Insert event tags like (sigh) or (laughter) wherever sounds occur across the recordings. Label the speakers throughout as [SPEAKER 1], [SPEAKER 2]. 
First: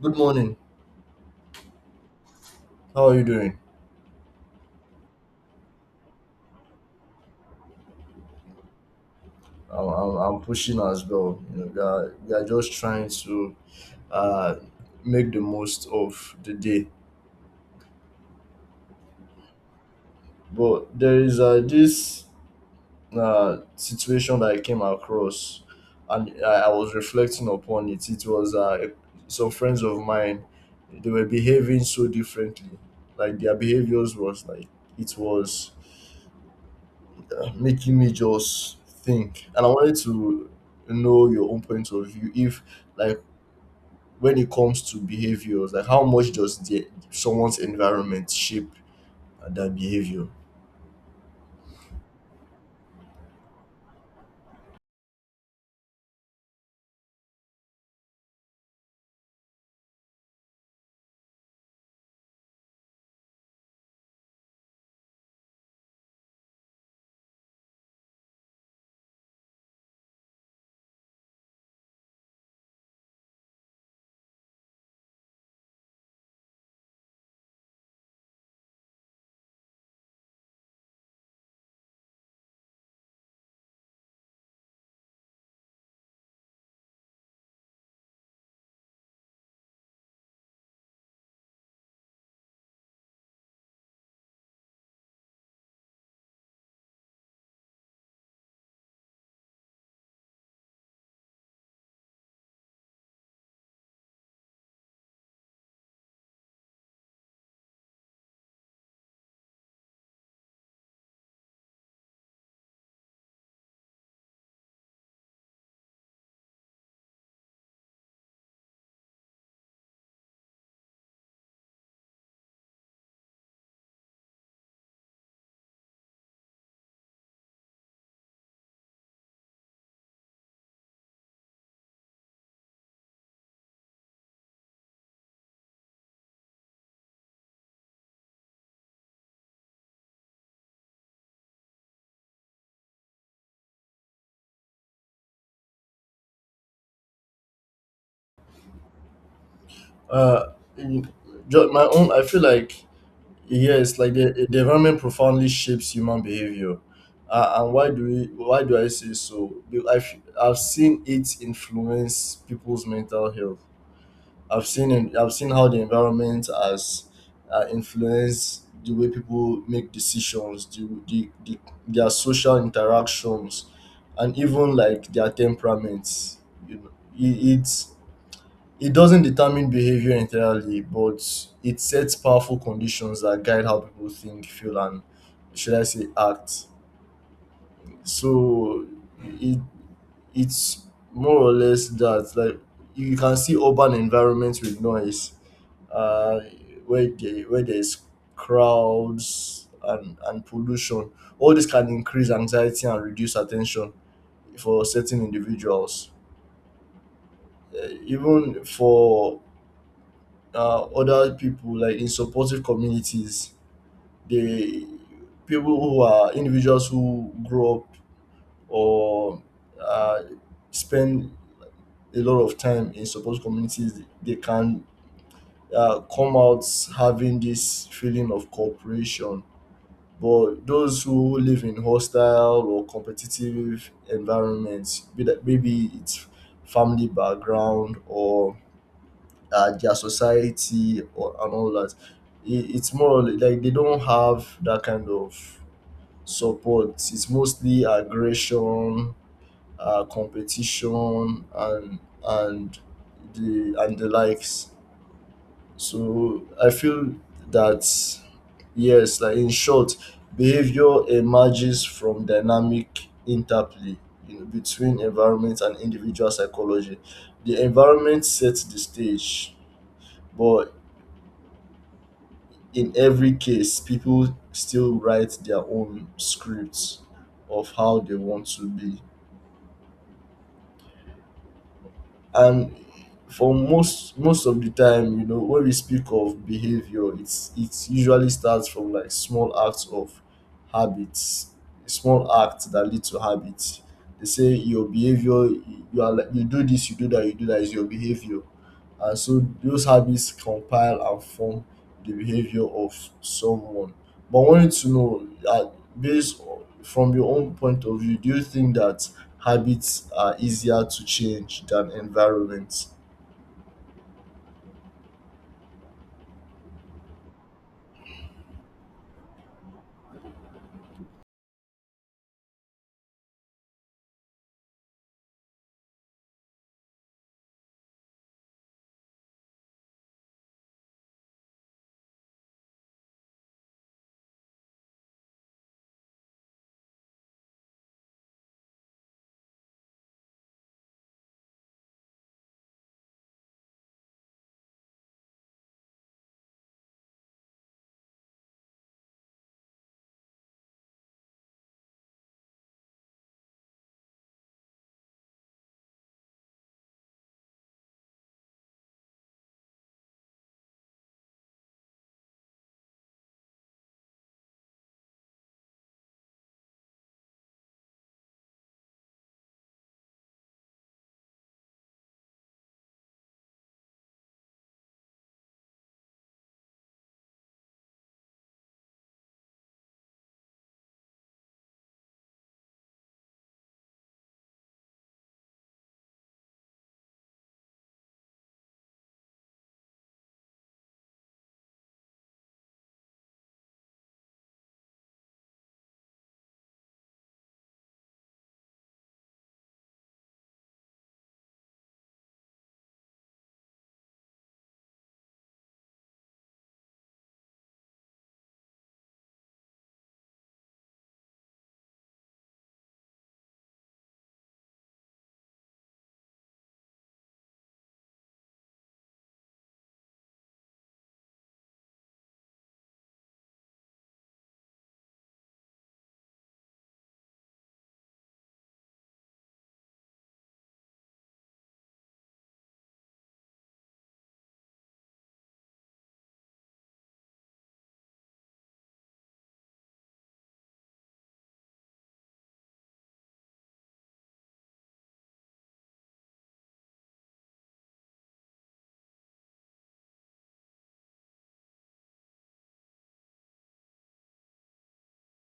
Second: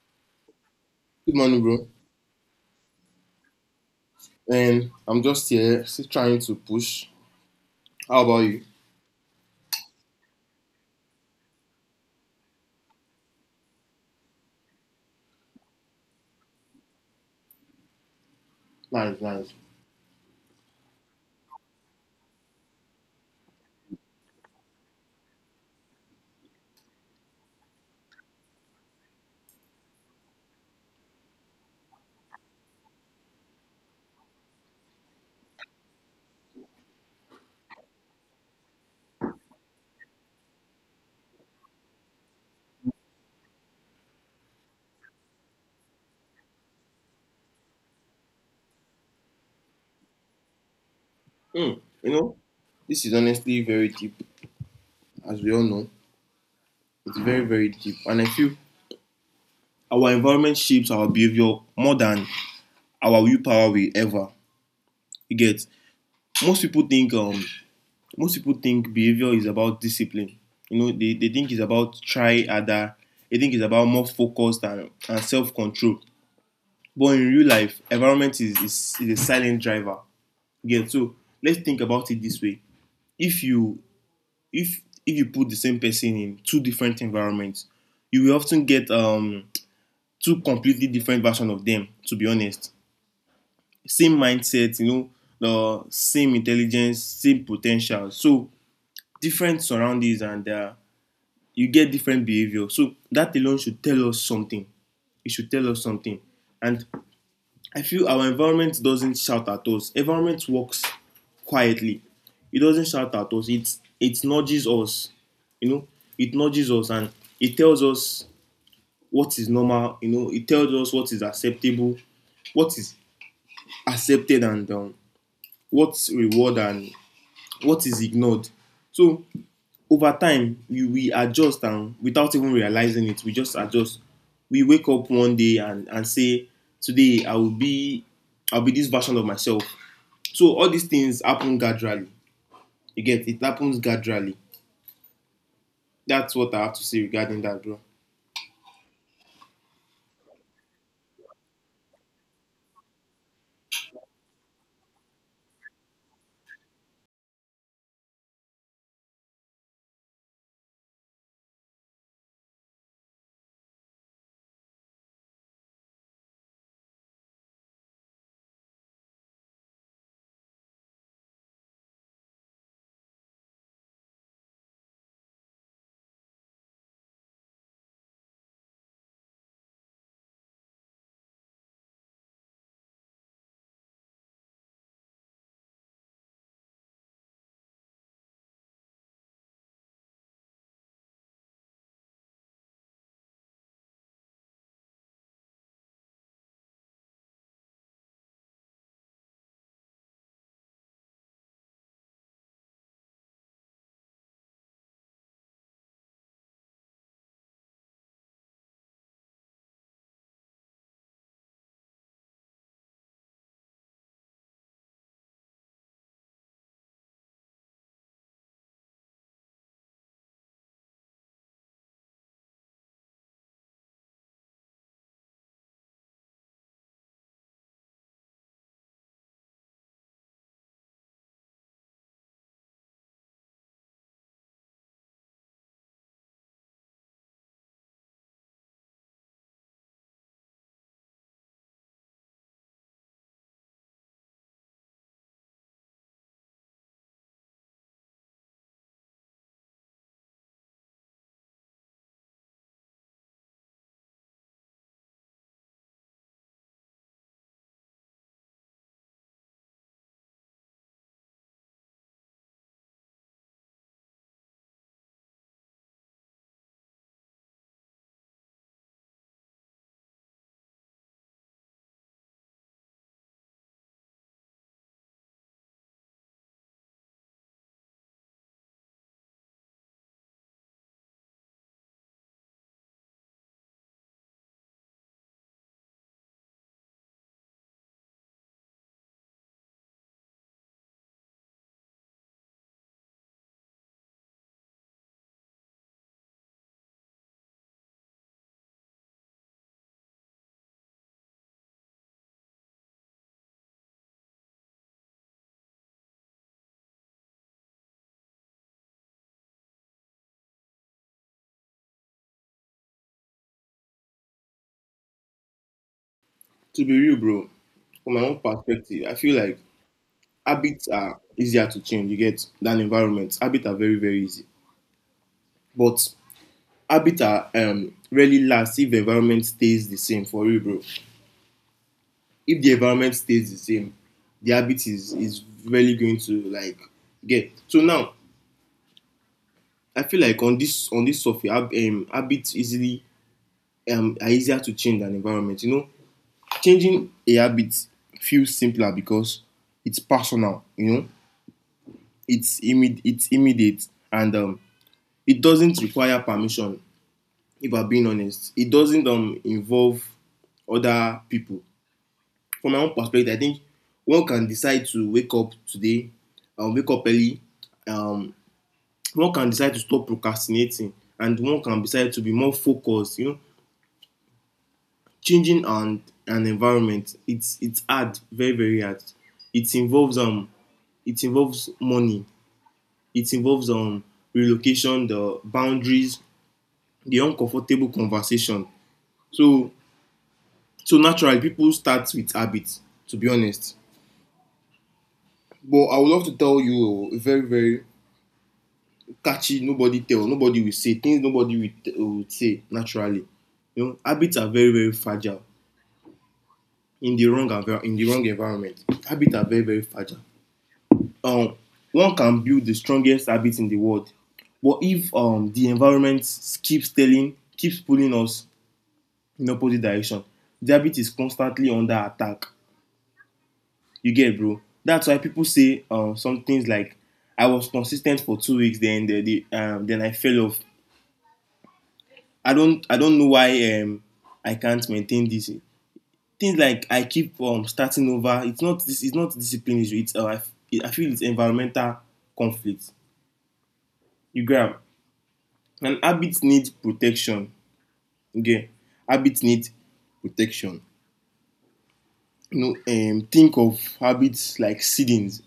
[SPEAKER 1] Good morning.
[SPEAKER 2] Good morning, bro.
[SPEAKER 1] How are you doing?
[SPEAKER 2] And I'm just here, still trying to push. How about you?
[SPEAKER 1] I'm pushing as well. You know, we are just trying to uh, make the most of the day.
[SPEAKER 2] Nice, nice.
[SPEAKER 1] But there is this situation that I came across, and I was reflecting upon it. It was some friends of mine. They were behaving so differently. Like their behaviors was like it was making me just think, and I wanted to know your own point of view if like when it comes to behaviors like how much does the someone's environment shape their behavior.
[SPEAKER 2] Hmm. You know, this is honestly very deep, as we all know. It's very, very deep. And I feel our environment shapes our behavior more than our willpower will ever. You get most people think most people think behavior is about discipline. You know, they think it's about try harder, they think it's about more focus and self-control. But in real life, environment is a silent driver. Again, so let's think about it this way. If you if if you put the same person in two different environments, you will often get two completely different versions of them, to be honest. Same mindset, you know, the same intelligence, same potential. So different surroundings and you get different behavior. So that alone should tell us something. It should tell us something. And I feel our environment doesn't shout at us. Environment works quietly. It doesn't shout at us. It nudges us. You know, it nudges us and it tells us what is normal. You know, it tells us what is acceptable, what is accepted, and what's reward and what is ignored. So over time, we adjust and without even realizing it, we just adjust. We wake up one day and say, today I'll be this version of myself. So all these things happen gradually. You get it happens gradually. That's what I have to say regarding that, bro.
[SPEAKER 1] Uh in just my own, I feel like, yes, like the environment profoundly shapes human behavior. And why do I say so? I've seen it influence people's mental health. I've seen how the environment has influenced the way people make decisions, their social interactions, and even like their temperaments. You know, it, it it doesn't determine behavior entirely, but it sets powerful conditions that guide how people think, feel, and should I say act. So it it's more or less that like you can see urban environments with noise, uh, where where there's crowds and pollution. All this can increase anxiety and reduce attention for certain individuals. Even for other people, like in supportive communities, they people who are individuals who grow up or uh, spend a lot of time in supportive communities, they can come out having this feeling of cooperation. But those who live in hostile or competitive environments, be that maybe it's family background or their society or and all that, it's more or less like they don't have that kind of support. It's mostly aggression, competition, and and the likes. So I feel that yes, like in short, behavior emerges from dynamic interplay, between environment and individual psychology. The environment sets the stage, but in every case, people still write their own scripts of how they want to be. And for most of the time, when we speak of behavior, it usually starts from like small acts of habits, small acts that lead to habits. They say your behavior, you are like, you do this, you do that, you do that is your behavior. And so those habits compile and form the behavior of someone. But I wanted to know from your own point of view, do you think that habits are easier to change than environment?
[SPEAKER 2] To be real, bro, from my own perspective, I feel like habits are easier to change. You get than environments. Habits are very very easy, but habits are really last if the environment stays the same. For real, bro. If the environment stays the same, the habit is really going to like get. So now I feel like on this software, habits easily are easier to change than environment. You know, changing a habit feels simpler because it's personal, you know, it's immediate, and it doesn't require permission. If I'm being honest, it doesn't involve other people. From my own perspective, I think one can decide to wake up today, wake up early. Um, One can decide to stop procrastinating, and one can decide to be more focused. You know, changing an environment, it's hard, very very hard. It involves um it involves money, it involves relocation, the boundaries, the uncomfortable conversation. So, so naturally, people start with habits, to be honest. But I would love to tell you a very, very catchy, nobody will say, things will say naturally. You know, habits are very, very fragile in the in the wrong environment. Habits are very, very fragile. um, One can build the strongest habit in the world. But if the environment keeps pulling us in opposite direction, the habit is constantly under attack. You get, bro. That's why people say some things like, "I was consistent for 2 weeks, then then I fell off." I don't know why I can't maintain this. Things like I keep starting over. It's not this. It's not discipline issue. It's I feel it's environmental conflict. You grab an habit need protection, you get, habit need protection. You know, think of habits like seedings,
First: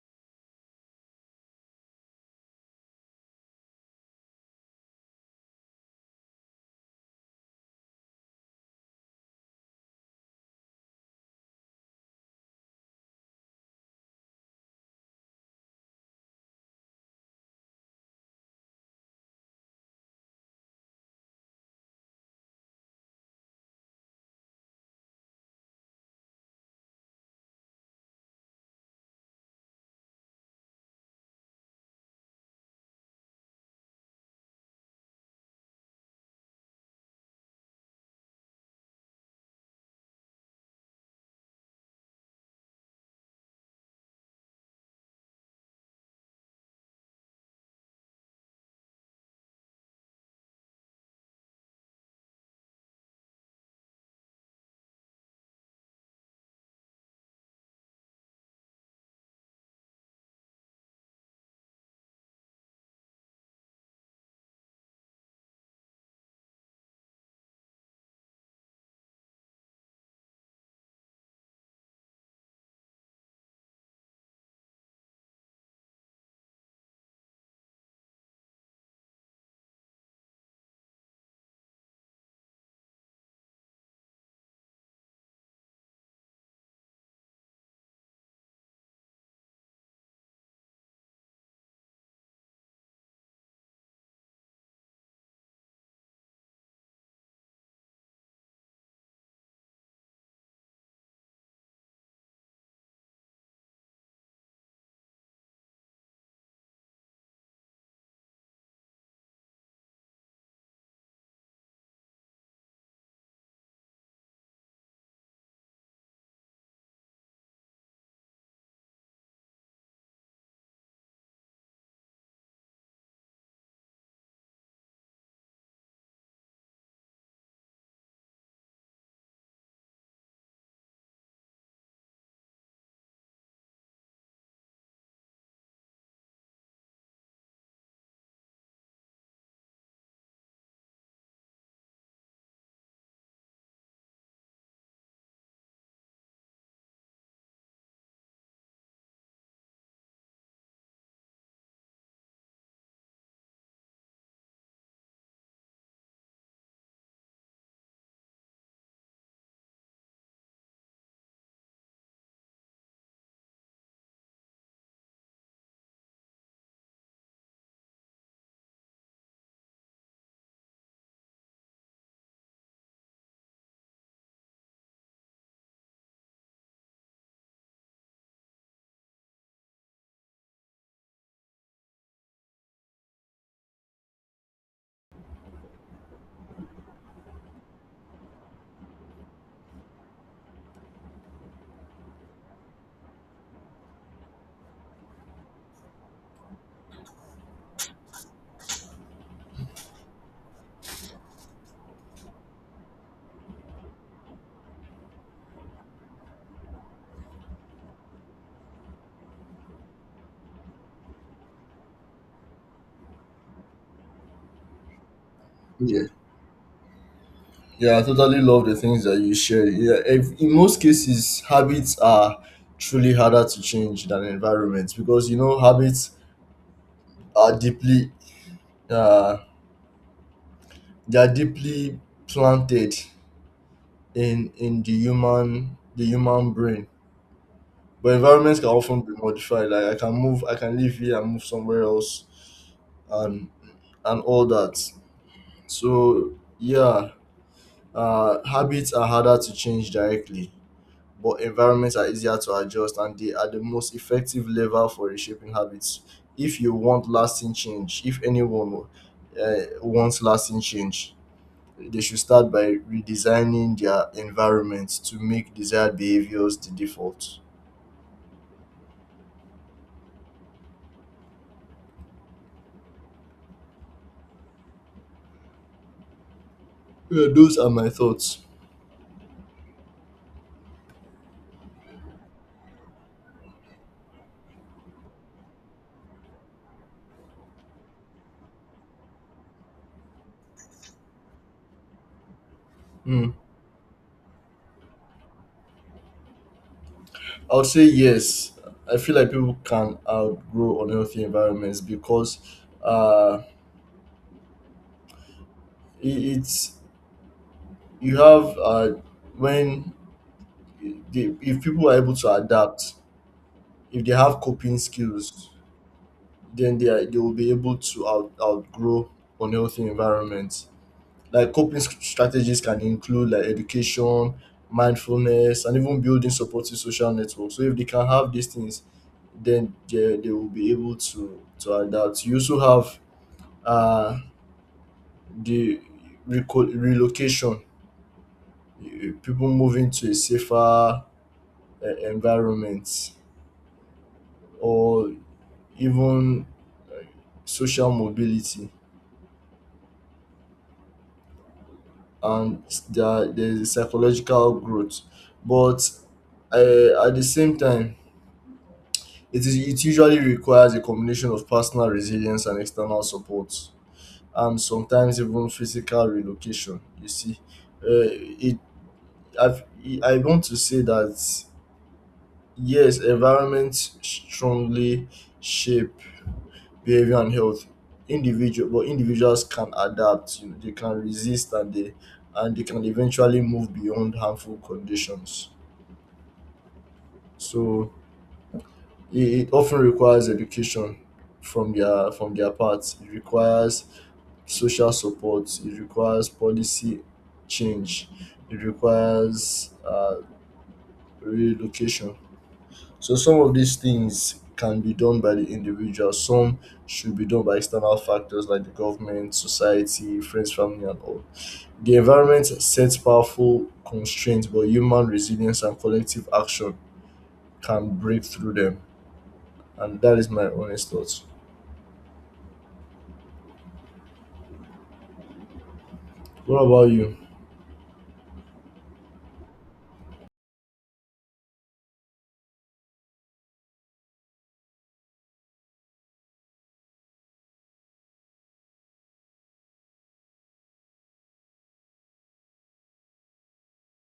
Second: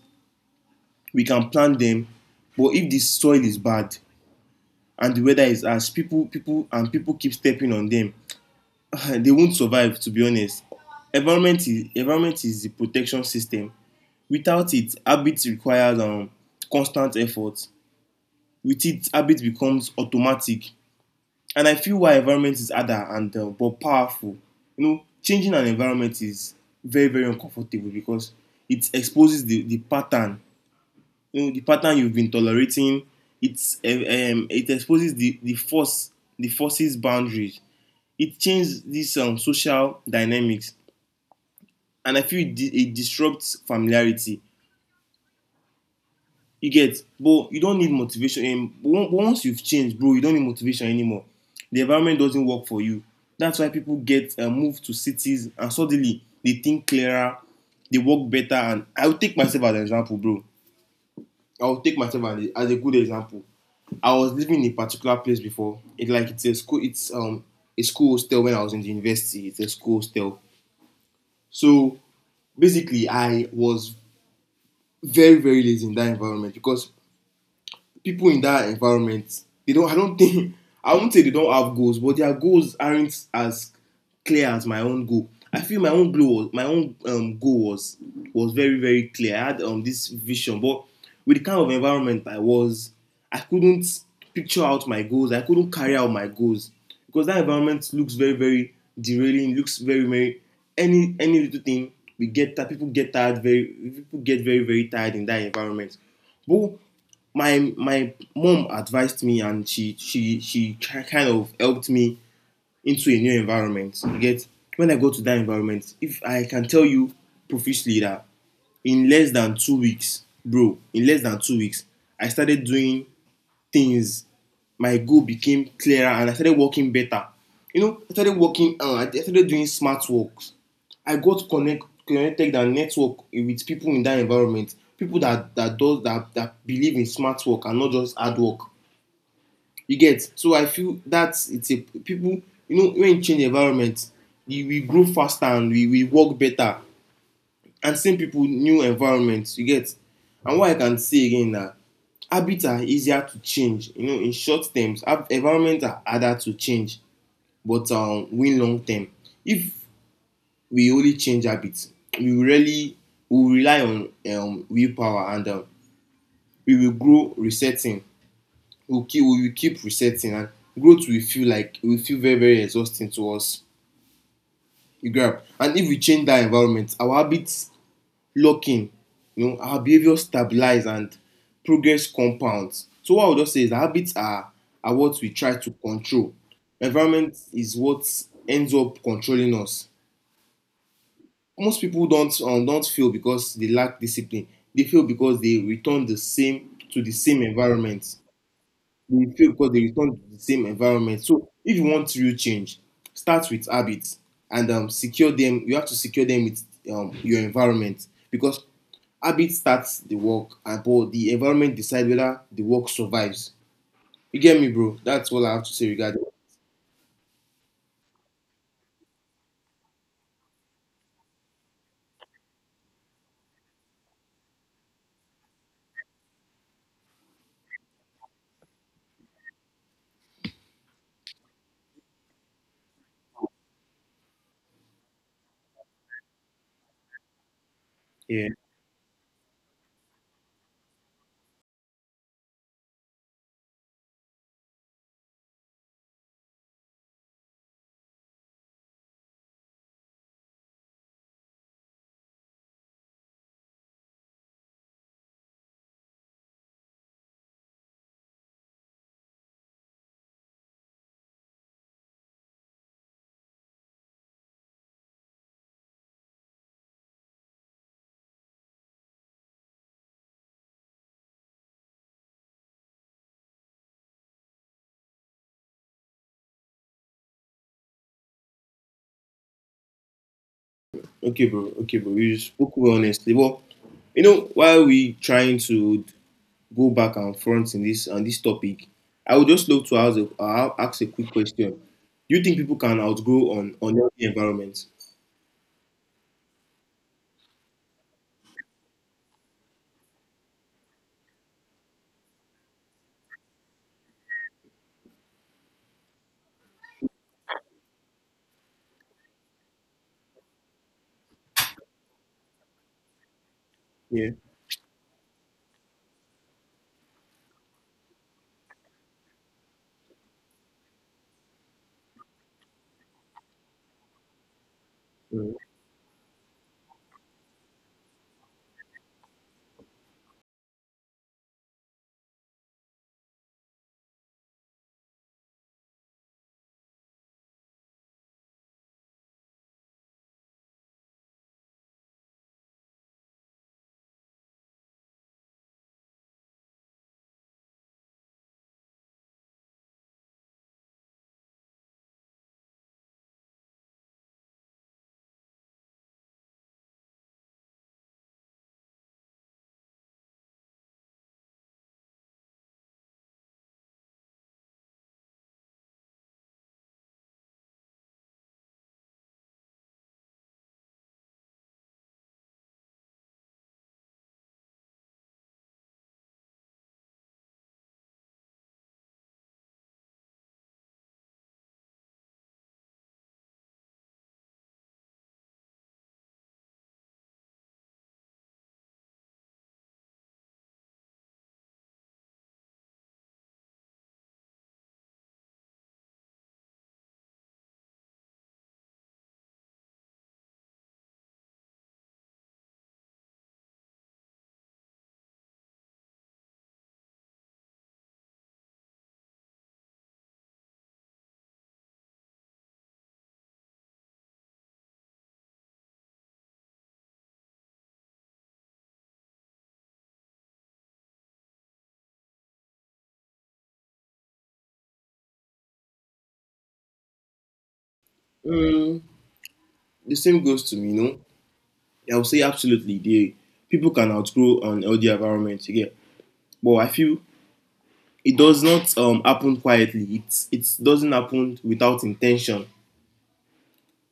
[SPEAKER 2] we can plant them, but if the soil is bad and the weather is harsh, people keep stepping on them (laughs) they won't survive, to be honest. Environment is the protection system. Without it, habit requires constant effort. With it, habit becomes automatic. And I feel why environment is harder and but powerful. You know, changing an environment is very very uncomfortable because it exposes the pattern. You know, the pattern you've been tolerating. It exposes the forces boundaries. It changes these social dynamics, and I feel it disrupts familiarity. You get, but you don't need motivation. And once you've changed, bro, you don't need motivation anymore. The environment doesn't work for you. That's why people get moved to cities and suddenly they think clearer, they work better. And I'll take myself as an example, bro. I'll take myself as a good example. I was living in a particular place before. It's like it's a school. It's a school hostel when I was in the university. It's a school hostel. So basically, I was very very lazy in that environment because people in that environment they don't, I don't think, I won't say they don't have goals, but their goals aren't as clear as my own goal. I feel my own goal, my own goal was very very clear. I had this vision, but with the kind of environment I was, I couldn't picture out my goals, I couldn't carry out my goals because that environment looks very very derailing, looks very very, any little thing, we get that people get very very tired in that environment. But my mom advised me and she kind of helped me into a new environment. You get, when I go to that environment, if I can tell you profusely that in less than 2 weeks, bro, in less than 2 weeks I started doing things, my goal became clearer and I started working better. You know, I started I started doing smart work. I got connected and network with people in that environment. People that that does that that believe in smart work and not just hard work. You get, so I feel that it's a people, you know, when you change environment, we grow faster and we work better. And same people, new environments. You get, and what I can say again na, habits are easier to change, you know, in short terms, environments are harder to change, but win long term, if we only change habits, we really, we will rely on willpower and we will grow resetting, we will keep resetting and growth will feel very very exhausting to us. You grab, and if we change that environment, our habits locking, you know, our behavior stabilize and progress compounds. So what I would just say is that habits are what we try to control, environment is what ends up controlling us. Most people don't fail because they lack discipline, they fail because they return the same to the same environment. They fail because they return to the same environment. So if you want real change, start with habits and secure them. You have to secure them with your environment because habit starts the work, and but the environment decides whether the work survives. You get me, bro? That's all I have to say
[SPEAKER 1] Yeah.
[SPEAKER 2] regarding.
[SPEAKER 1] Yeah, I totally love the things that you share. Yeah, if, in most cases, habits are truly harder to change than environments because you know habits are deeply, uh, they are deeply planted in the human brain. But
[SPEAKER 2] Yeah.
[SPEAKER 1] environments can often be modified. Like I can move, I can live here and move somewhere else, and and all that. So yeah, habits are harder to change directly, but environments are easier to adjust and they are the most effective lever for reshaping habits. If you want lasting change, if anyone uh, wants lasting change, they should start by redesigning their environment to make desired behaviors the default. Yeah, those are my thoughts.
[SPEAKER 2] Okay, bro. Okay, bro. You spoke well, honestly. Well, you know, while we trying to go back and front in this topic, I would just love to ask ask a quick question. Do you think people can
[SPEAKER 1] Hmm.
[SPEAKER 2] outgrow on unhealthy environments?
[SPEAKER 1] I would say yes. I feel like people can outgrow unhealthy environments because uh, it, it's you have when the, if people are able to adapt, if they
[SPEAKER 2] Yeah.
[SPEAKER 1] have coping skills, then they will be able to outgrow unhealthy environments, like coping strategies can include like education,
[SPEAKER 2] Mm.
[SPEAKER 1] mindfulness, and even building supportive social networks. So if they can have these things, then they will be able to adapt. You also have uh the relocation, people moving to a safer environment, or even social mobility, and there's a psychological growth. But at the same time, it usually requires a combination of personal resilience and external support, and sometimes even physical relocation. You see, uh, it I've, I want to say that yes, environment strongly shape behavior and health, individual but individuals can adapt. You know, they can resist, and they can eventually move beyond harmful conditions. So it often requires education from their part, it requires social support, it requires policy change, it requires relocation. So some of these things can be done by the individual, some should be done by external factors like the government, society, friends, family, and all. The environment sets powerful constraints, but human resilience and collective action can break through them. And that is my honest thoughts. What about you?
[SPEAKER 2] Mm, the same goes to me. You know, I would say absolutely. They People can outgrow unhealthy environments. You get, but I feel it does not happen quietly. It doesn't happen without intention.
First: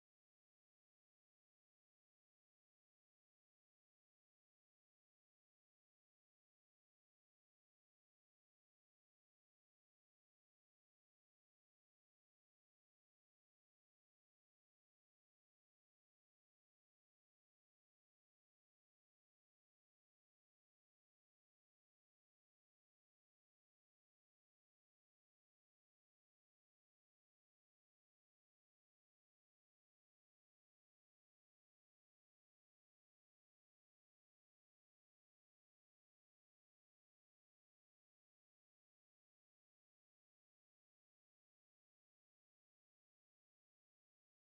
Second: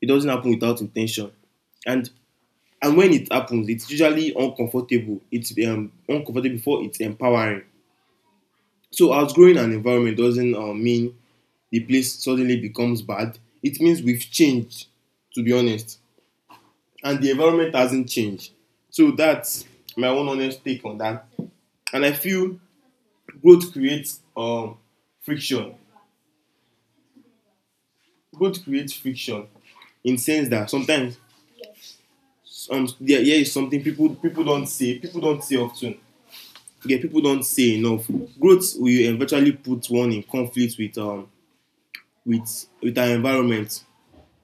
[SPEAKER 2] It doesn't happen without intention. And And when it happens, it's usually uncomfortable. It's uncomfortable before it's empowering. So outgrowing an environment doesn't mean the place suddenly becomes bad. It means we've changed, to be honest. And the environment hasn't changed. So that's my own honest take on that. And I feel growth creates friction. Growth creates friction in the sense that sometimes here is something people don't say, people don't say often. Yeah, people don't say enough. Growth will eventually put one in conflict with with our environment.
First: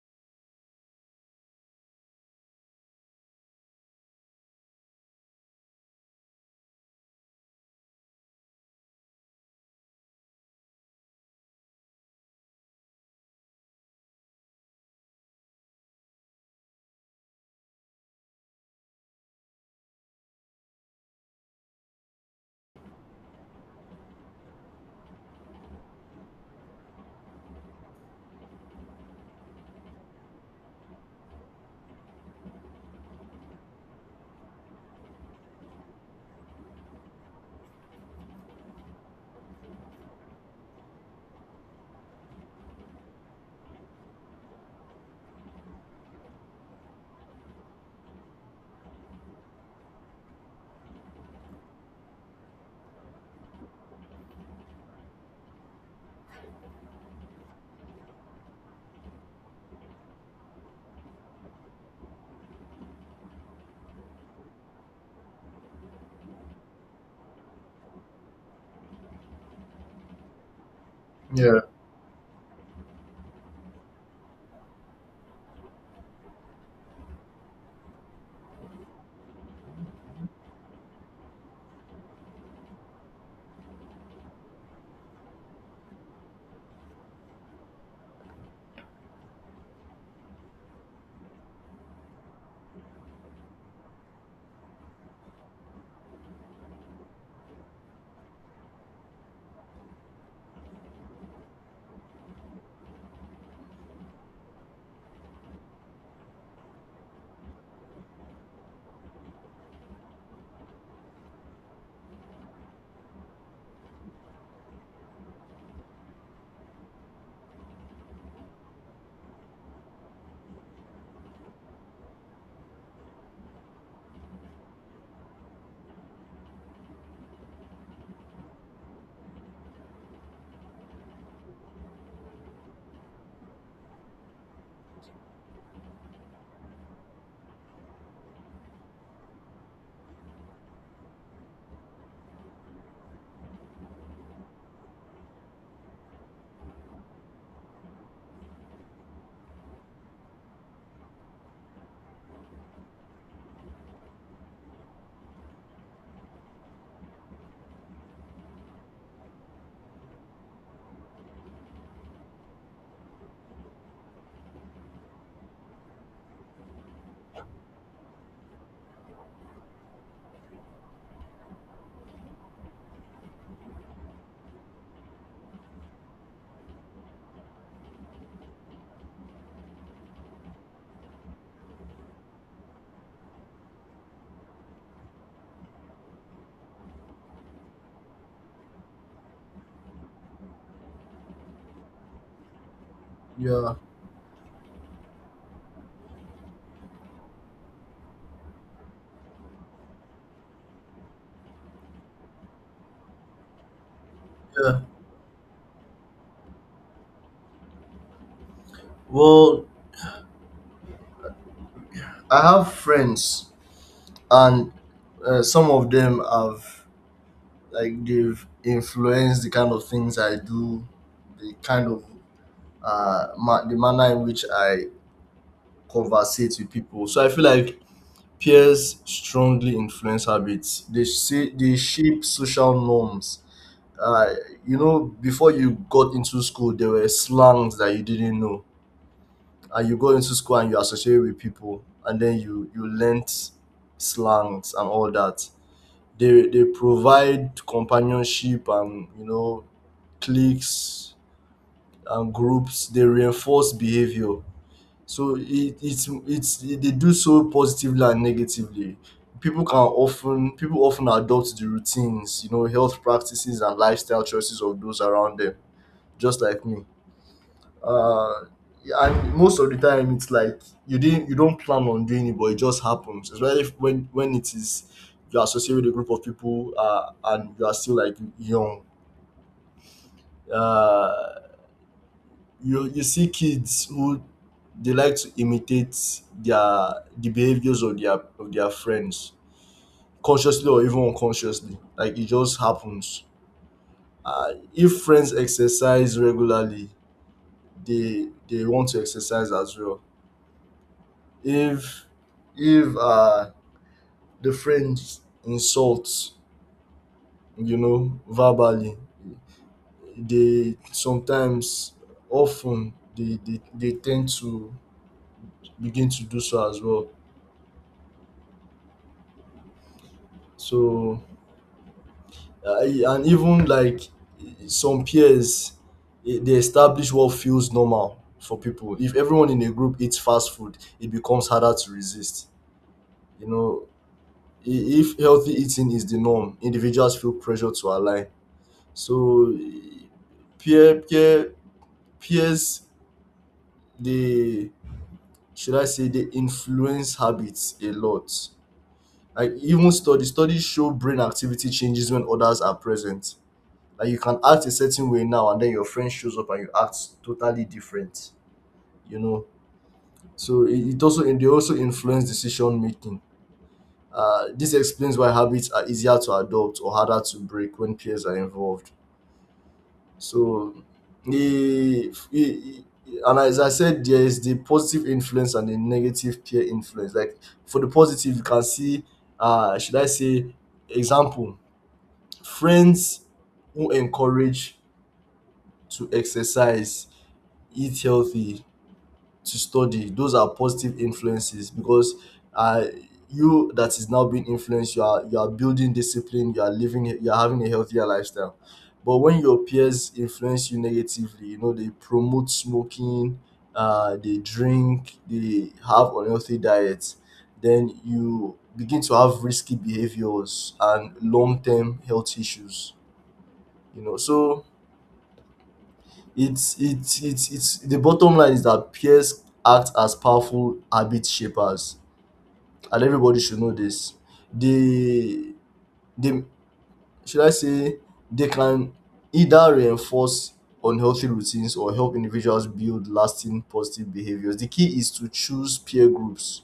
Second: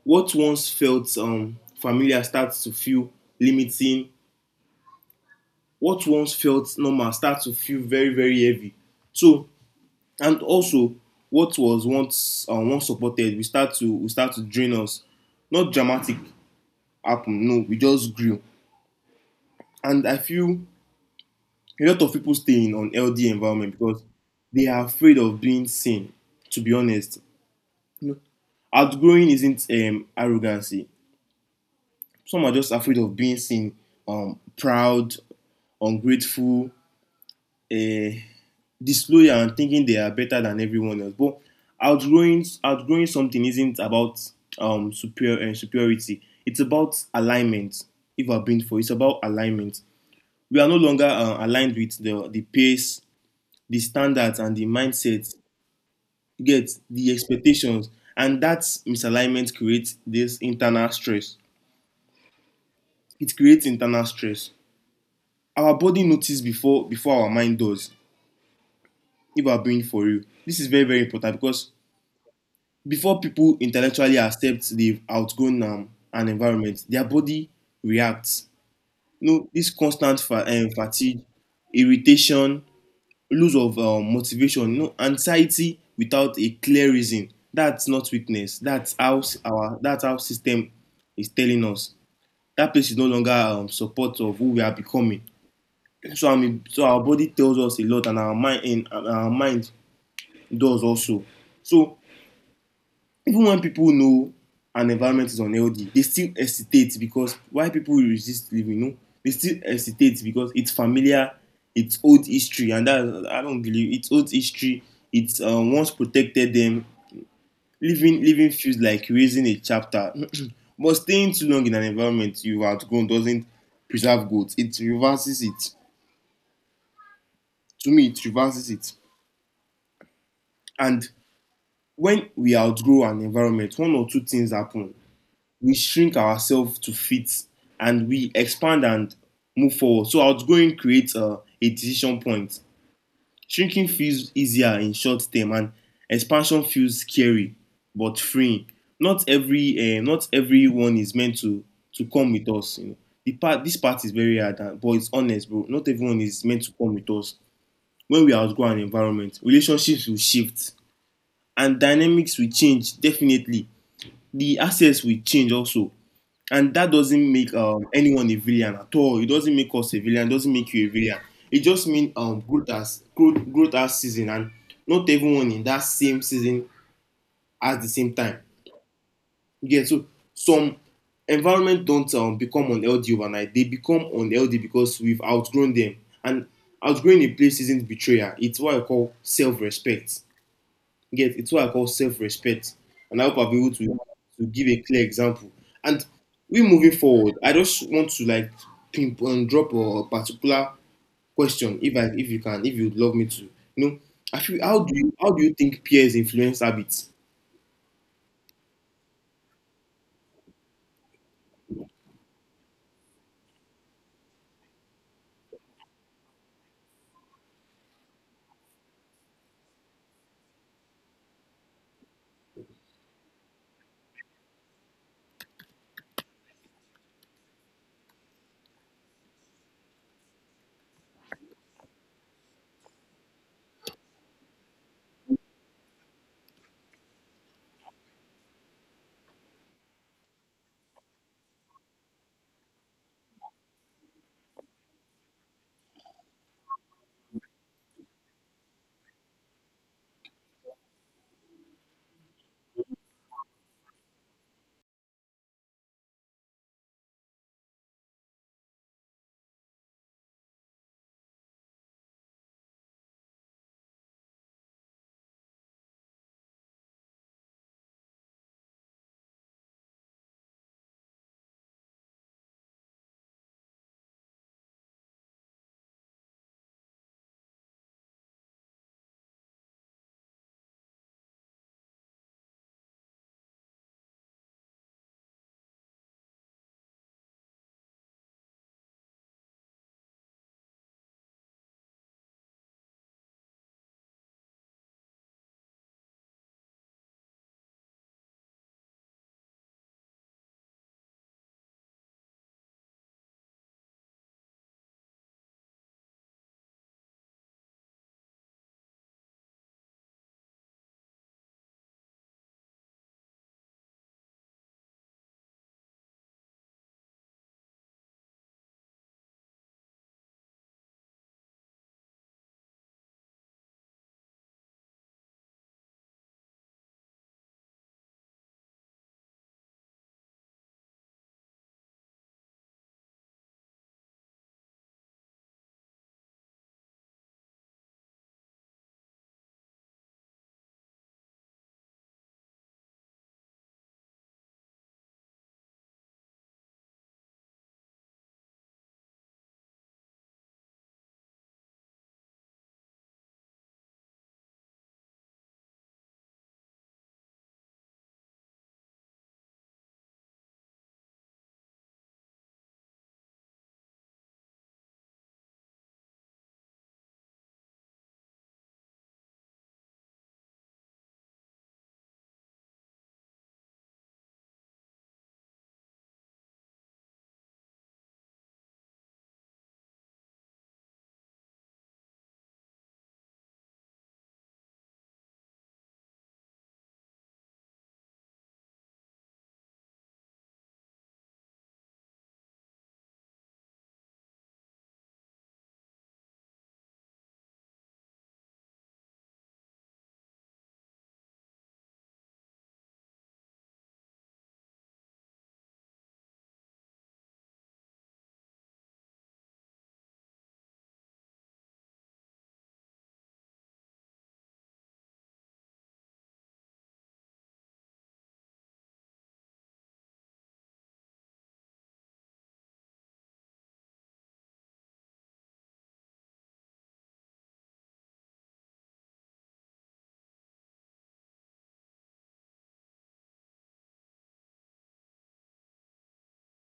[SPEAKER 2] What once felt familiar starts to feel limiting. What once felt normal starts to feel very very heavy. So and also what was once once supported we start to drain us. Not dramatic happen. No, we just grew. And I feel a lot of people stay in an unhealthy environment because they are afraid of being seen. To be honest, you know, outgrowing isn't arrogancy. Some are just afraid of being seen proud, ungrateful, uh, disloyal, and thinking they are better than everyone else. But outgrowing something isn't about superiority. It's about alignment. If I've been for, it's about alignment. We are no longer aligned with the pace, the standards, and the mindset. Get the expectations, and that misalignment creates this internal stress. it creates internal stress. Our body notices before our mind does, if we're being for real. This is very, very important
[SPEAKER 1] Yeah,
[SPEAKER 2] because before people intellectually accept they've outgrown an environment, their body reacts. You know, this constant fatigue, irritation, loss of motivation, anxiety without a clear reason. That's not weakness. That's how s- our that's how system is telling us. That place is no longer support of who we are becoming. So our body tells us a lot, and our mind does also. So even when people know an environment is unhealthy, they still hesitate because why people resist living, you know, they still hesitate because it's familiar, it's old history, and that I don't believe it's old history. It's once protected them. Living feels like raising a chapter, (clears throat) but staying too long in an environment you've outgrown doesn't preserve growth. It reverses it. To me, it reverses it. And when we outgrow an environment, one or two things happen. We shrink ourselves to fit and we expand and move forward. So outgrowing creates a decision point. Shrinking feels easier in short term and expansion feels scary but freeing. Not everyone is meant to come with us. You know. The part this part is very hard, but it's honest, bro. Not everyone is meant to come with us. When we outgrow an environment, relationships will shift and dynamics will change definitely. The access will change also. And that doesn't make anyone a villain at all. It doesn't make us a villain. It doesn't make you a villain. It just means growth has season, and not everyone in that same season at the same time. You get, so some environment don't become unhealthy overnight. They become unhealthy because we've outgrown them. And outgrowing a place isn't betrayal. It's what I call self-respect. Yes, it's what I call self-respect, and I hope I'll be
[SPEAKER 1] yeah,
[SPEAKER 2] able to give a clear example. And we moving forward, I just want to like pimp and drop a particular question, if I if you can, if you'd love me to, you know, I feel
[SPEAKER 1] yeah.
[SPEAKER 2] how do you think peers influence habits?
[SPEAKER 1] Well, I have friends, and some of them have like they've influenced the kind of things I do, the kind of the manner in which I conversate with people. So I feel like peers strongly influence habits. They say they shape social norms. Uh, before you got into school, there were slangs that you didn't know, and you go into school and you associate with people, and then you learnt slangs and all that. They provide companionship and cliques and groups. They reinforce behavior. So it it's they do so positively and negatively. People often adopt the routines, health practices and lifestyle choices of those around them, just like me. Uh, yeah, and most of the time, it's like you don't plan on doing it, but it just happens. Especially if, when it is you associate with a group of people, and you are still like young. Uh, you see kids who they like to imitate the behaviors of their friends, consciously or even unconsciously, like it just happens. If friends exercise regularly, they want to exercise as well. If if the friends insult, verbally, they sometimes often they tend to begin to do so as well. So and even like some peers, they establish what feels normal for people. If everyone in a group eats fast food, it becomes harder to resist. you know if healthy eating is the norm, individuals feel pressure to align. So peer peer peers, they, should I say, they influence habits a lot. Like even study studies show brain activity changes when others are present. Like you can act a certain way now, and then your friend shows up and you act totally different. You know so it also and they also influence decision making. This explains why habits are easier to adopt or harder to break when peers are involved. So the and as I said, there is the positive influence and the negative peer influence. Like for the positive, you can see, should I say, example, friends who encourage to exercise, eat healthy, to study. Those are positive influences because uh, you, that is now being influenced, you are building discipline, you are living, you are having a healthier lifestyle. But when your peers influence you negatively, they promote smoking, they drink, they have unhealthy diets, then you begin to have risky behaviors and long term health issues. You know, so it's the bottom line is that peers act as powerful habit shapers, and everybody should know this. They they, should I say, they can either reinforce unhealthy routines or help individuals build lasting positive behaviors. The key is to choose peer groups,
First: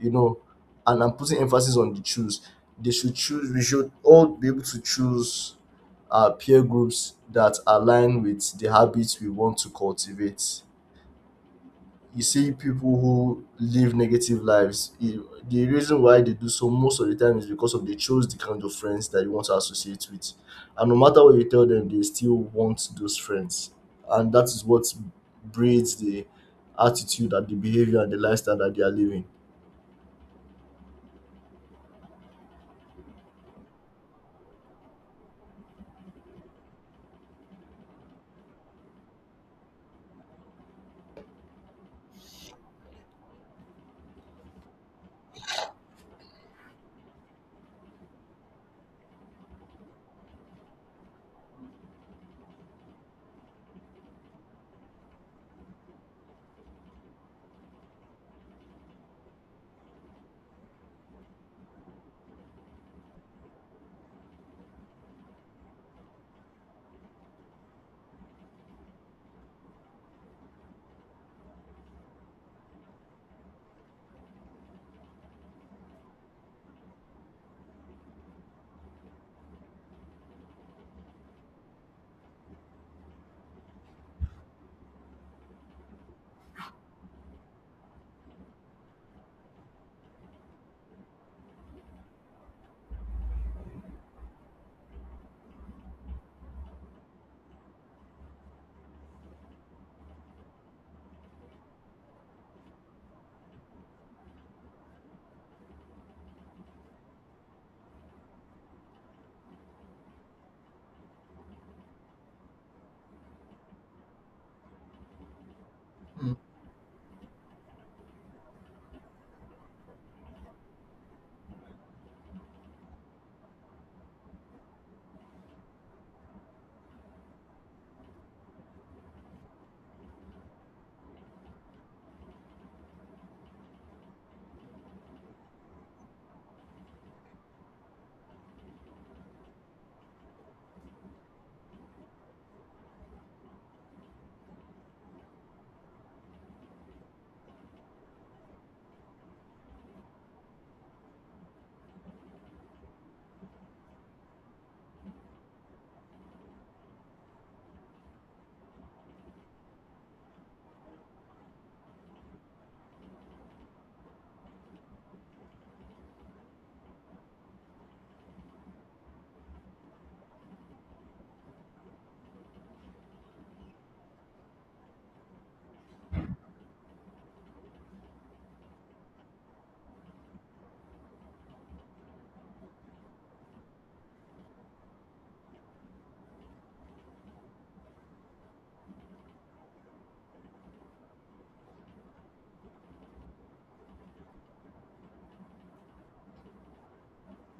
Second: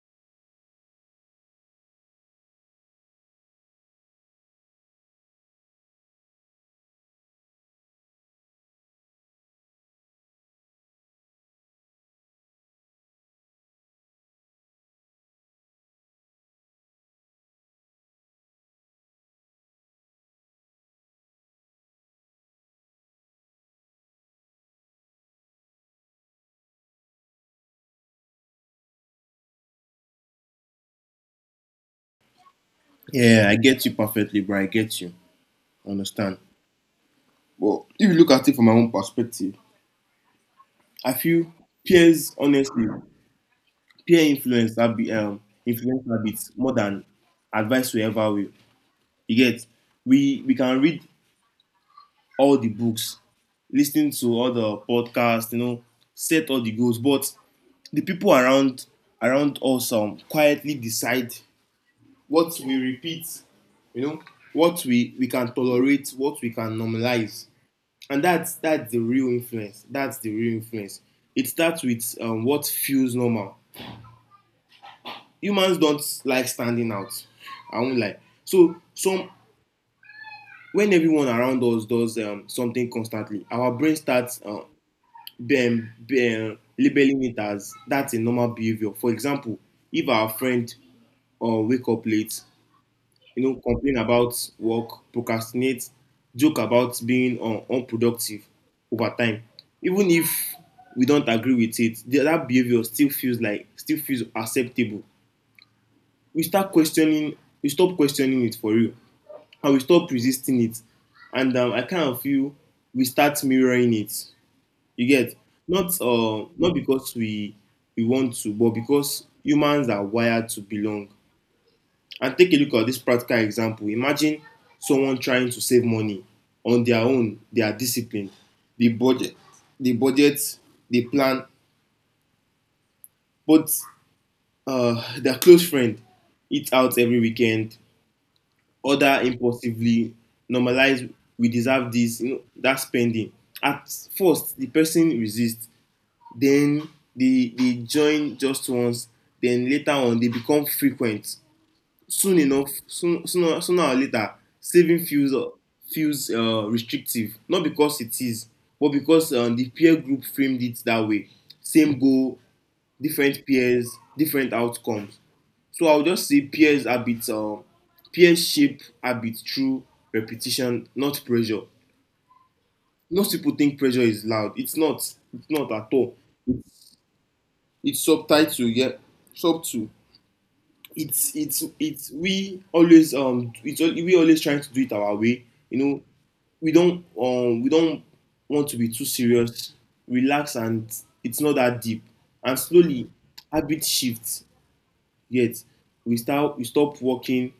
[SPEAKER 1] you know, and I'm putting emphasis on the choose. They should choose. We should all be able to choose peer groups that align with the habits we want to cultivate. You see people who live negative lives, the reason why they do so most of the time is because of they chose the kind of friends that you want to associate with. And no matter what you tell them, they still want those friends. And that is what breeds the attitude and the behavior and the lifestyle that they are living.
[SPEAKER 2] Yeah, I get you perfectly, bro. I get you. I understand. But if you look at it from my own perspective, I feel peers honestly peer influence habit influence habits more than advice will ever will. You get We can read all the books, listen to all the podcasts, you know, set all the goals, but the people around us quietly decide what we repeat, you know, what we can tolerate, what we can normalize, and that's the real influence. That's the real influence. It starts with what feels normal. Humans don't like standing out. I won't lie. So some when everyone around us does something constantly, our brain starts labeling it as that's a normal behavior. For example, if our friend wake up late, you know, complain about work, procrastinate, joke about being unproductive over time, even if we don't agree with it, that behavior still feels acceptable. We start questioning, we stop questioning it for real, and we stop resisting it, and I kind of feel we start mirroring it. You get,
[SPEAKER 1] Mm,
[SPEAKER 2] not because we want to but because humans are wired to belong. And take a look at this practical example. Imagine someone trying to save money on their own. They are disciplined, they budget, they budget they plan, but their close friend eats out every weekend, order impulsively, normalize we deserve this, you know, that spending. At first the person resist, then they join just once, then later on they become frequent. Soon enough soon sooner Sooner or later saving feels restrictive, not because it is but because the peer group framed it that way. Same goal, different peers, different outcomes. So I will just say peers shape habit through repetition, not pressure. Most people think pressure is loud. It's not. It's not at all. It's, it's subtitle, yeah, subtle. It's we always we always trying to do it our way. You know, we don't want to be too serious. Relax, and it's not that deep. And slowly habit shifts. Yet we stop working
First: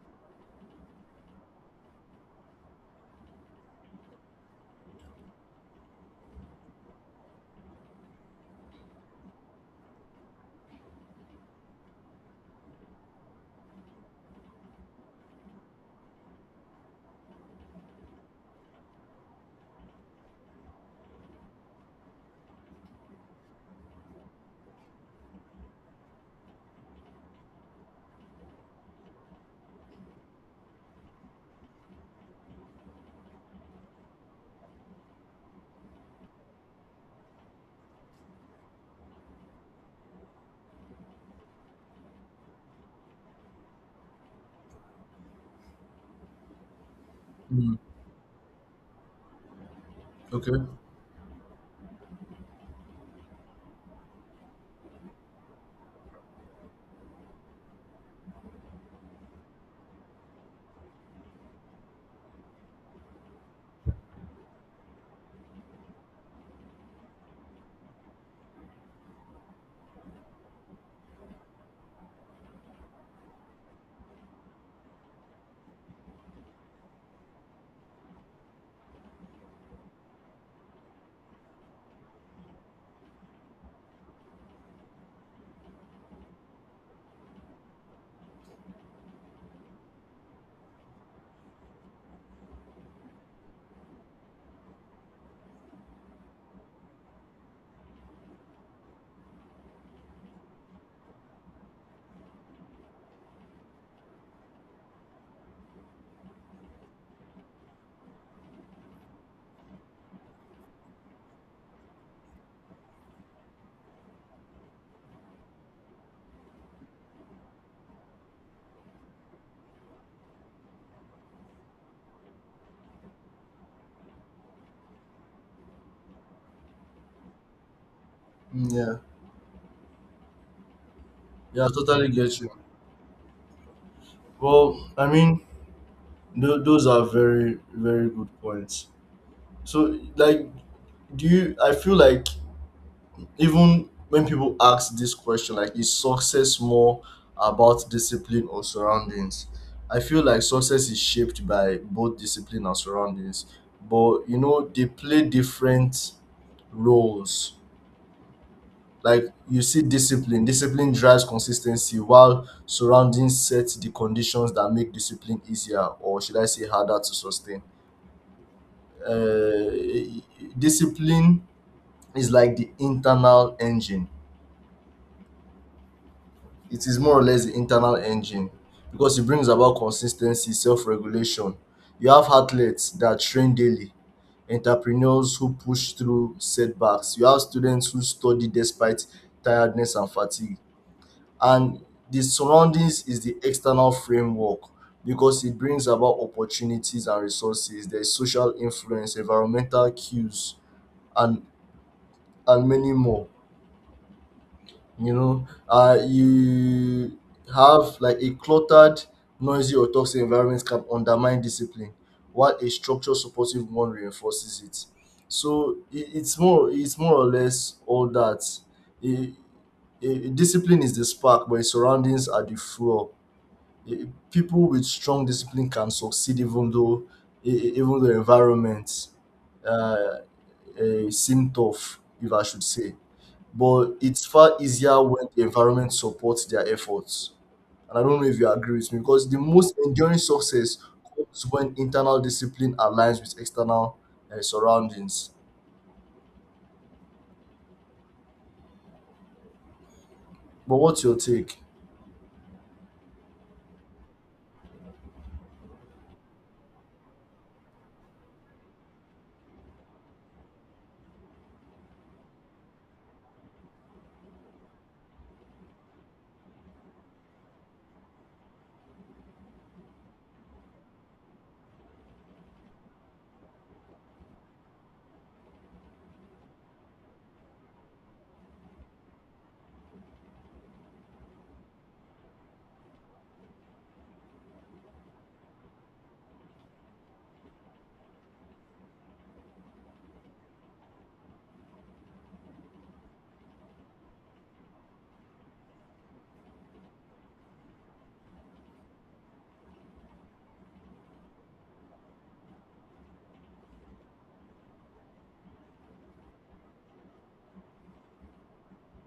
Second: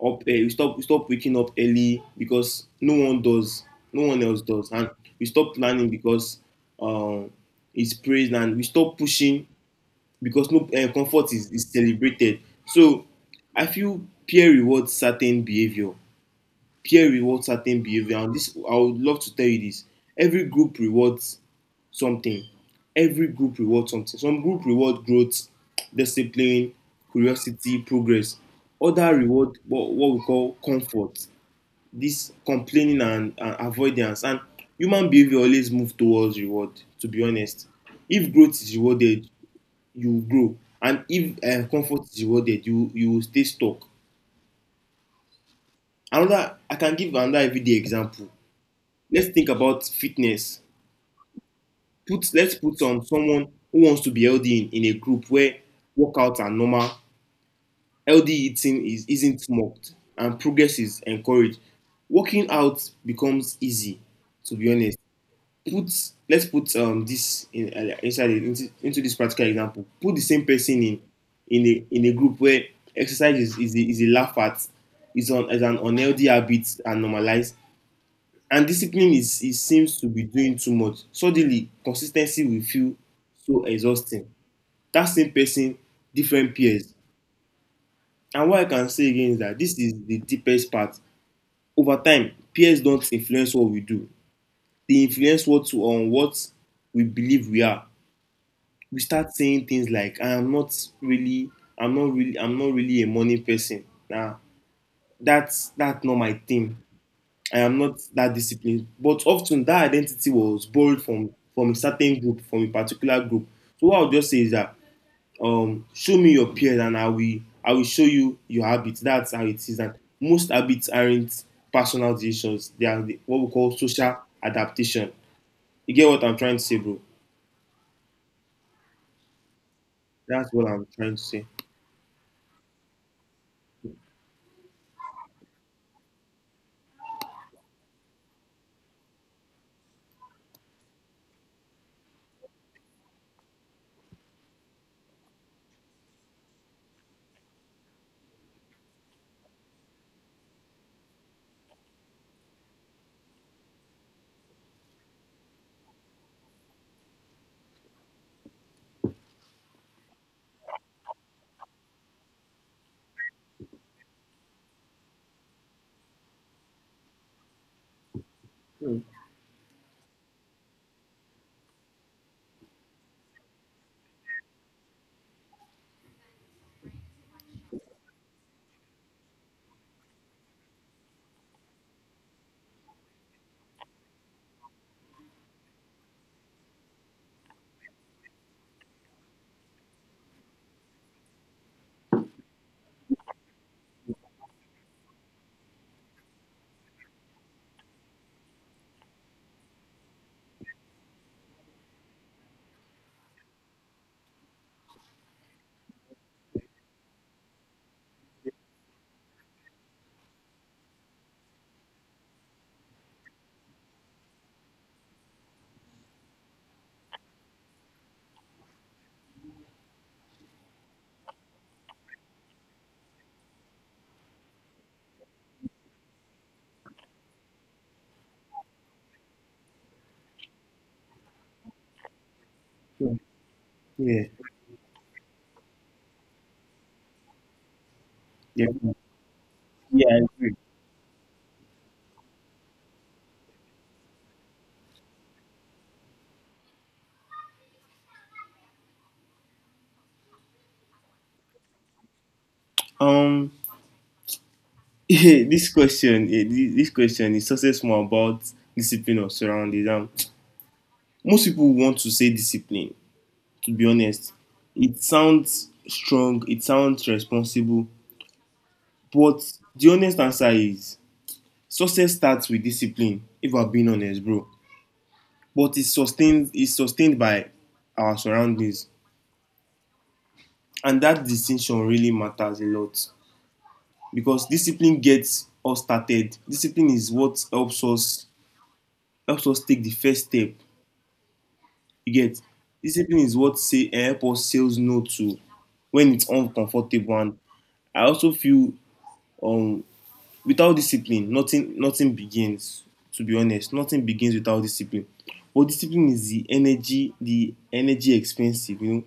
[SPEAKER 2] up we stop waking up early because no one else does, and we stop planning because um it's praised, and we stop pushing because no comfort is celebrated. So I feel peer rewards certain behavior peer rewards certain behavior, and this I would love to tell you this. Every group rewards something. Every group rewards something. Some group reward growth, discipline, curiosity, progress. Other reward what we call comfort, this complaining and avoidance. And human behavior always move towards reward, to be honest. If growth is rewarded, you grow. And if comfort is rewarded, you will stay stuck. Another, I can give another everyday
[SPEAKER 1] mm,
[SPEAKER 2] example. Let's think about
[SPEAKER 1] okay.
[SPEAKER 2] fitness. Put Let's put on someone who wants to be healthy in a group where workouts are normal, healthy eating is isn't mocked, and progress is encouraged. Working out becomes easy, to be honest. Put Let's put this in, inside it, into this practical example. Put the same person in in a group where exercise is a laugh at, is an unhealthy habit and normalized, and discipline is seems to be doing too much. Suddenly consistency ten will feel so exhausting. That same person, different peers. And what I can say again is that this is the deepest part. Over time peers don't influence what we do, they influence what we believe we are. We start saying things like really I'm not really a morning person, na, that's not my thing. I am not that disciplined. But often that identity was borrowed from a certain group, from a particular group. So what I'll just say is that show me your peers and I will show you your habits. That's how it is. And most habits aren't personal decisions. They are what we call social adaptation. You get what I'm trying to say, bro?
[SPEAKER 1] Mm, yeah.
[SPEAKER 2] That's what I'm trying to say.
[SPEAKER 1] Yeah, I totally get you. Well, I mean, those are very, very good points. So, like, do you? I feel like even when people ask this question like is success more about discipline or surroundings, I feel like success is shaped by both discipline and surroundings, but they play different roles. Like you see, discipline drives consistency while surroundings set the conditions that make discipline easier, or should I say harder, to sustain.
[SPEAKER 2] True,
[SPEAKER 1] Discipline is like the internal engine. It is more or less the internal engine because it brings about consistency, self-regulation. You have athletes that train daily, entrepreneurs who push through setbacks. You have students who study despite tiredness and fatigue. And the surroundings is the external framework because it brings about opportunities and resources. There is social influence, environmental cues, and and many more. You know, you have like a cluttered, noisy or toxic environment can undermine discipline while a structured supportive one reinforces it. So it's more or less all that. I- Discipline is the spark, but its surroundings are the fuel. People with strong discipline can succeed even though even though environment uh, seem tough, if I should say.
[SPEAKER 2] true.
[SPEAKER 1] But
[SPEAKER 2] Yeah,
[SPEAKER 1] it's far easier when the environment supports their efforts. And I don't know if you
[SPEAKER 2] yeah,
[SPEAKER 1] agree with me, because the most
[SPEAKER 2] yeah.
[SPEAKER 1] enduring
[SPEAKER 2] I agree.
[SPEAKER 1] success comes when internal discipline aligns with external surroundings. But what's your take?
[SPEAKER 2] Um, (laughs) this question, this question is also more about discipline or surroundings. Most people want to say discipline, to be honest. It sounds strong, it sounds responsible, but the honest answer is success starts with discipline, if we're being honest, bro. But it's sustained by our surroundings. And that distinction really matters a lot because discipline gets us started. Discipline is what helps us take the first step. You get, discipline is what say help us sales no to when it's uncomfortable. And I also feel um, without discipline, nothing begins. To be honest, nothing begins without discipline. But discipline is the energy expensive. You know,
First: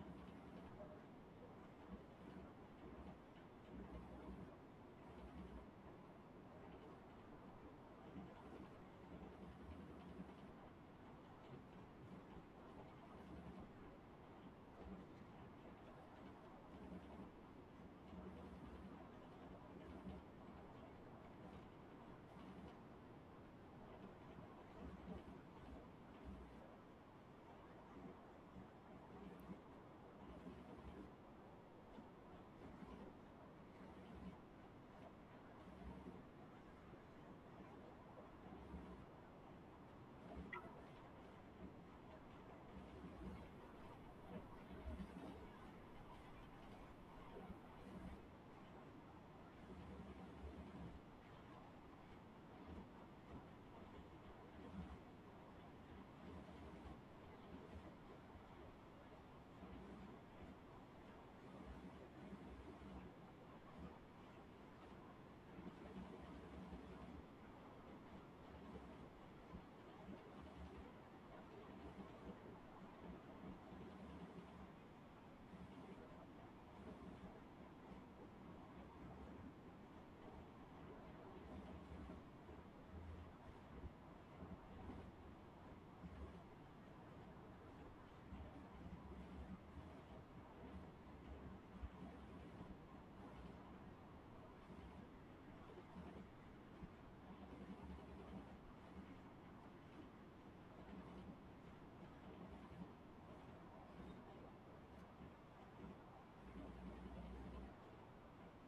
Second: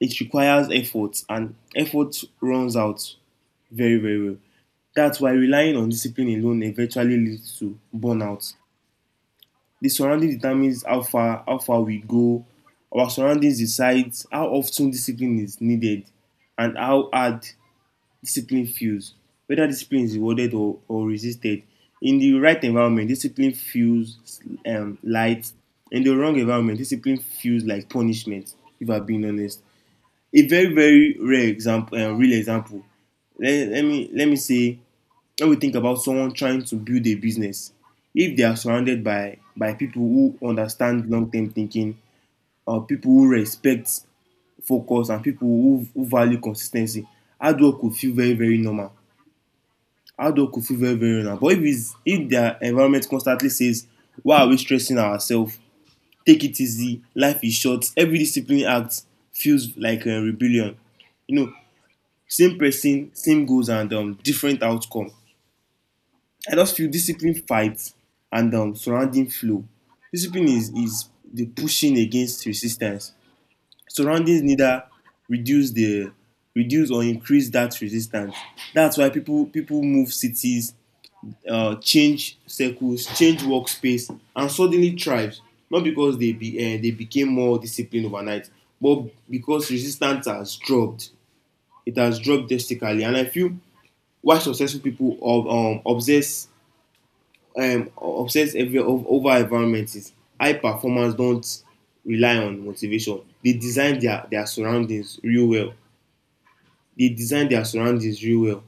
[SPEAKER 2] it requires effort, and effort runs out very, very well. That's why relying on discipline alone eventually leads to burnout. The surrounding determines how far we go. Our surroundings decides how often discipline is needed, and how hard discipline feels, whether discipline is rewarded or resisted. In the right environment discipline feels light. In the wrong environment discipline feels like punishment, if I'm being honest. A very, very rare example, real example, let me say, let me think about someone trying to build a business. If they are surrounded by people who understand long term thinking, or people who respect focus, and people who value consistency, hard work go feel very, very normal. Outdoor could feel very, very now. But if it's if their environment constantly says why are we stressing ourselves, take it easy, life is short, every discipline act feels like a rebellion, you know. Same person, same goals, and different outcome. I just feel discipline fights and surrounding flow. Discipline is the pushing against resistance. Surroundings neither reduce the reduce or increase that resistance. That's why people move cities, change circles, change workspace, and suddenly thrived, not because they became more disciplined overnight, but because resistance has dropped. It has dropped drastically. And I feel why successful people of obsess obsess over environment is high performers don't rely on motivation, they design their surroundings real well. They design their surroundings real well.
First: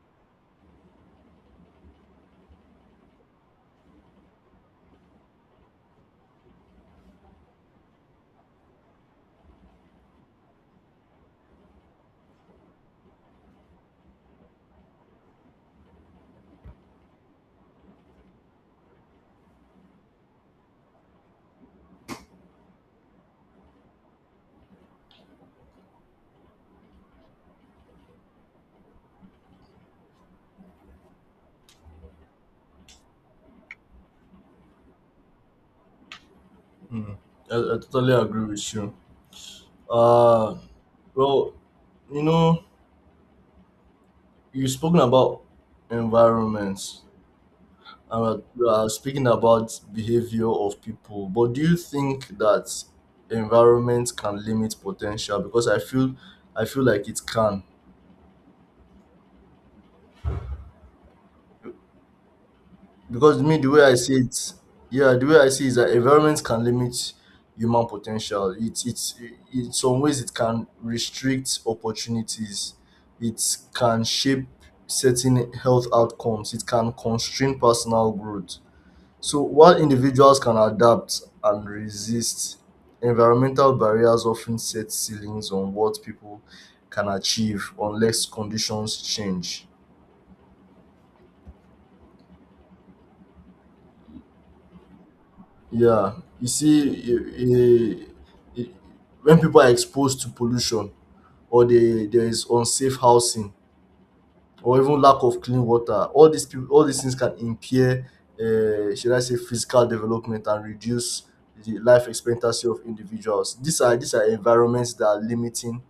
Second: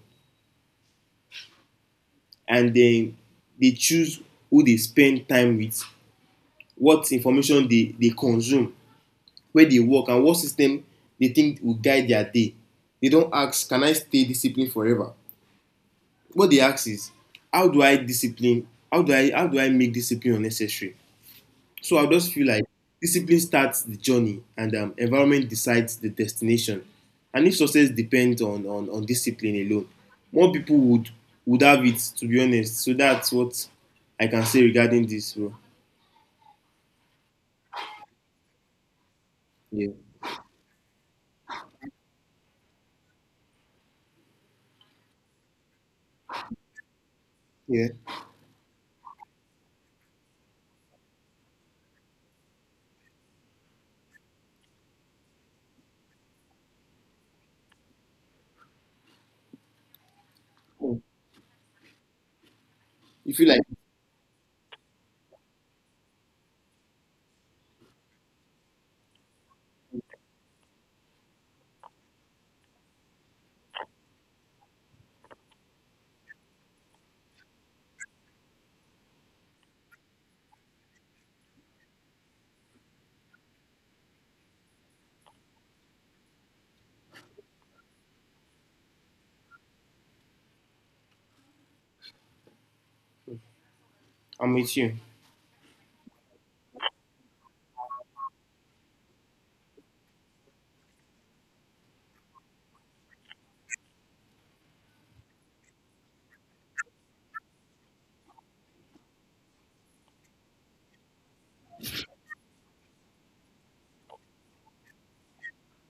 [SPEAKER 2] And then they choose who they spend time with, what information they consume, where they work, and what system they think will guide their day. They don't ask can I stay disciplined forever. What they ask is how do i discipline how do I, how do I make discipline unnecessary. So I just feel like discipline starts the journey and environment decides the destination. And if success depends on discipline alone, more people would have it, to be honest. So that's what I can say regarding this, bro.
[SPEAKER 1] Mm, I totally agree with you.
[SPEAKER 2] Yeah,
[SPEAKER 1] Uh, well, you know, you've spoken about environments.
[SPEAKER 2] yeah.
[SPEAKER 1] We are speaking about behavior of people, but do you think that environment can limit potential? Because I feel like it can.
[SPEAKER 2] You
[SPEAKER 1] Because
[SPEAKER 2] feel
[SPEAKER 1] me,
[SPEAKER 2] like
[SPEAKER 1] the way I see it, yeah, the way I see is that environment can limit human potential. It's in some ways it can restrict opportunities. It can shape certain health outcomes. It can constrain personal growth. So while individuals can adapt and resist, environmental barriers often set ceilings on what people can achieve unless conditions change.
[SPEAKER 2] I'm with you.
[SPEAKER 1] Yeah, you see, eh, eh, eh, when people are exposed to pollution, or there is unsafe housing, or even lack of clean water, all these things can impair, should I say, physical development and reduce the life expectancy of individuals. these are environments that are limiting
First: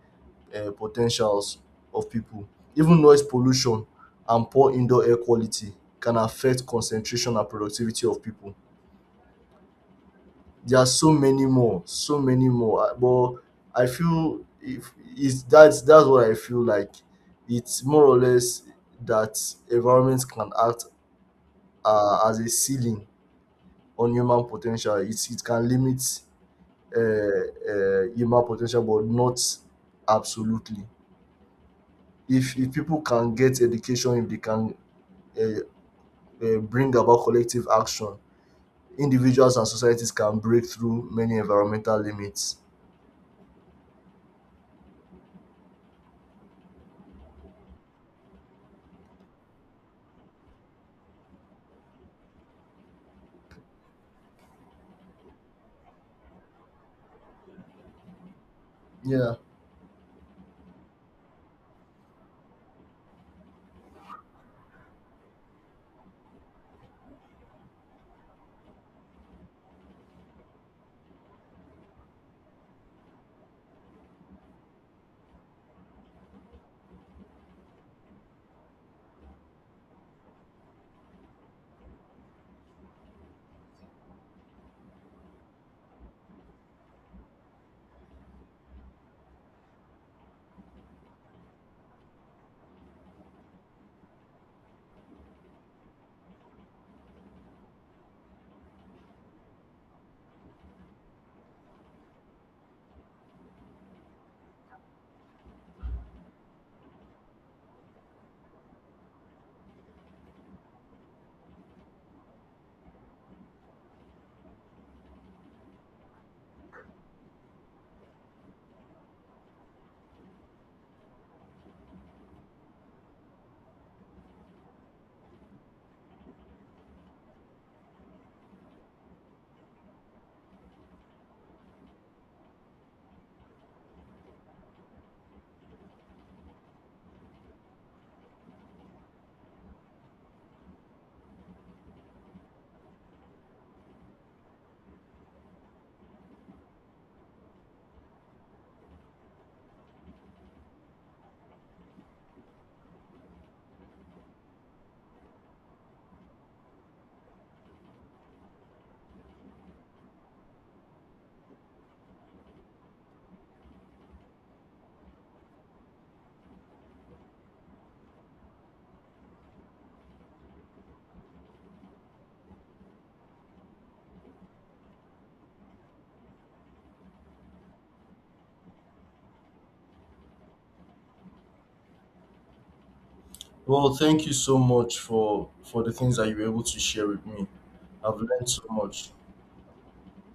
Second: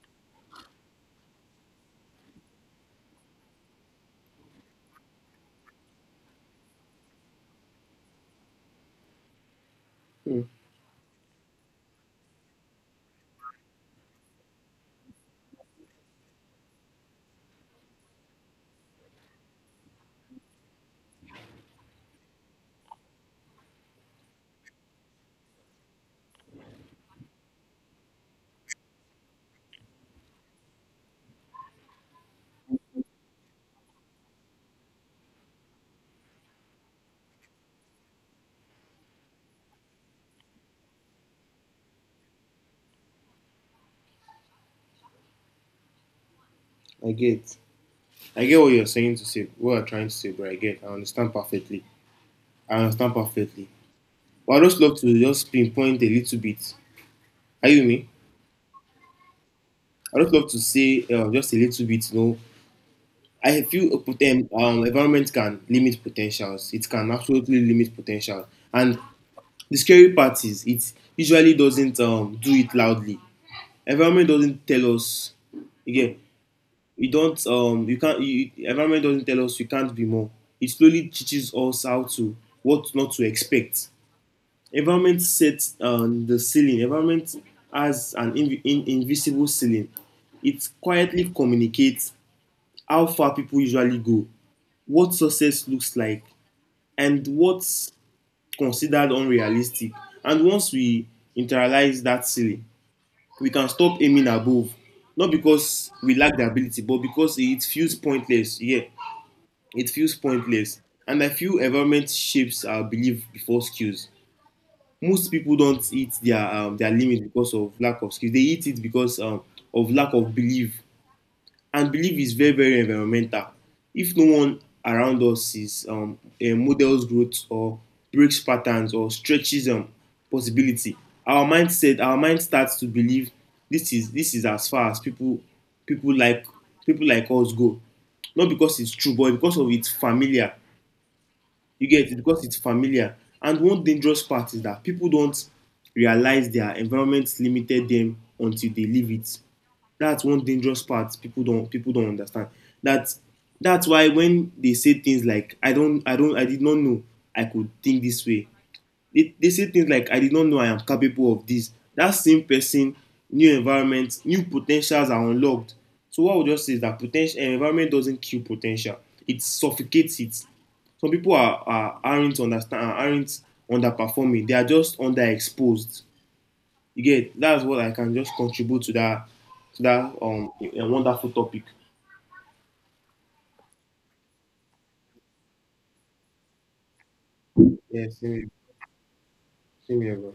[SPEAKER 1] potentials of people. Even noise pollution and poor indoor air quality can affect concentration and productivity of people.
[SPEAKER 2] Hmm,
[SPEAKER 1] There are so many more, so many more. But I feel if it's that's what I feel like. It's more or less that environments can act as a ceiling on human potential. It can limit human potential, but not absolutely. If people can get education, if they can uh, bring about collective action, individuals and societies can break through many environmental limits.
[SPEAKER 2] I get. I get what you're saying to say, what you're trying to say, but I get. I understand perfectly. I understand perfectly. But I just love to just pinpoint a little bit. Are you with me?
[SPEAKER 1] Yeah.
[SPEAKER 2] I just love to say just a little bit. You know, I feel environment can limit potentials. It can absolutely limit potential. And the scary part is it usually doesn't do it loudly. Environment doesn't tell us again. You don't you can't you, environment doesn't tell us you can't be more. It slowly teaches us how to what not to expect. Environment sets the ceiling. Environment has an invisible ceiling. It quietly communicates how far people usually go, what success looks like, and what's considered unrealistic. And once we internalize that ceiling, we can stop aiming above. Not because we lack the ability, but because it feels pointless. Yeah, it feels pointless, and I feel environment shapes our belief before skills. Most people don't eat their limit because of lack of skills. They eat it because of lack of belief, and belief is very, very environmental. If no one around us is models growth, or breaks patterns, or stretches possibility, our mind starts to believe this is as far as people like people like us go. Not because it's true, but because of it's familiar. You get, it because it's familiar. And one dangerous part is that people don't realize their environment limited them until they leave it. That's one dangerous part people don't understand. That that's why when they say things like I did not know I could think this way, they say things like I did not know I am capable of this. That same person, new environment, new potentials are unlocked. So what I would just say is that potential environment doesn't kill potential, it suffocates it. Some people aren't underperforming, they are just underexposed. You get, that's what I can just contribute to that, to that wonderful topic.
[SPEAKER 1] Well, thank you so much for the things that you were able to share with me.
[SPEAKER 2] Yeah,
[SPEAKER 1] I've learned
[SPEAKER 2] same.
[SPEAKER 1] so much.
[SPEAKER 2] Same here, bro.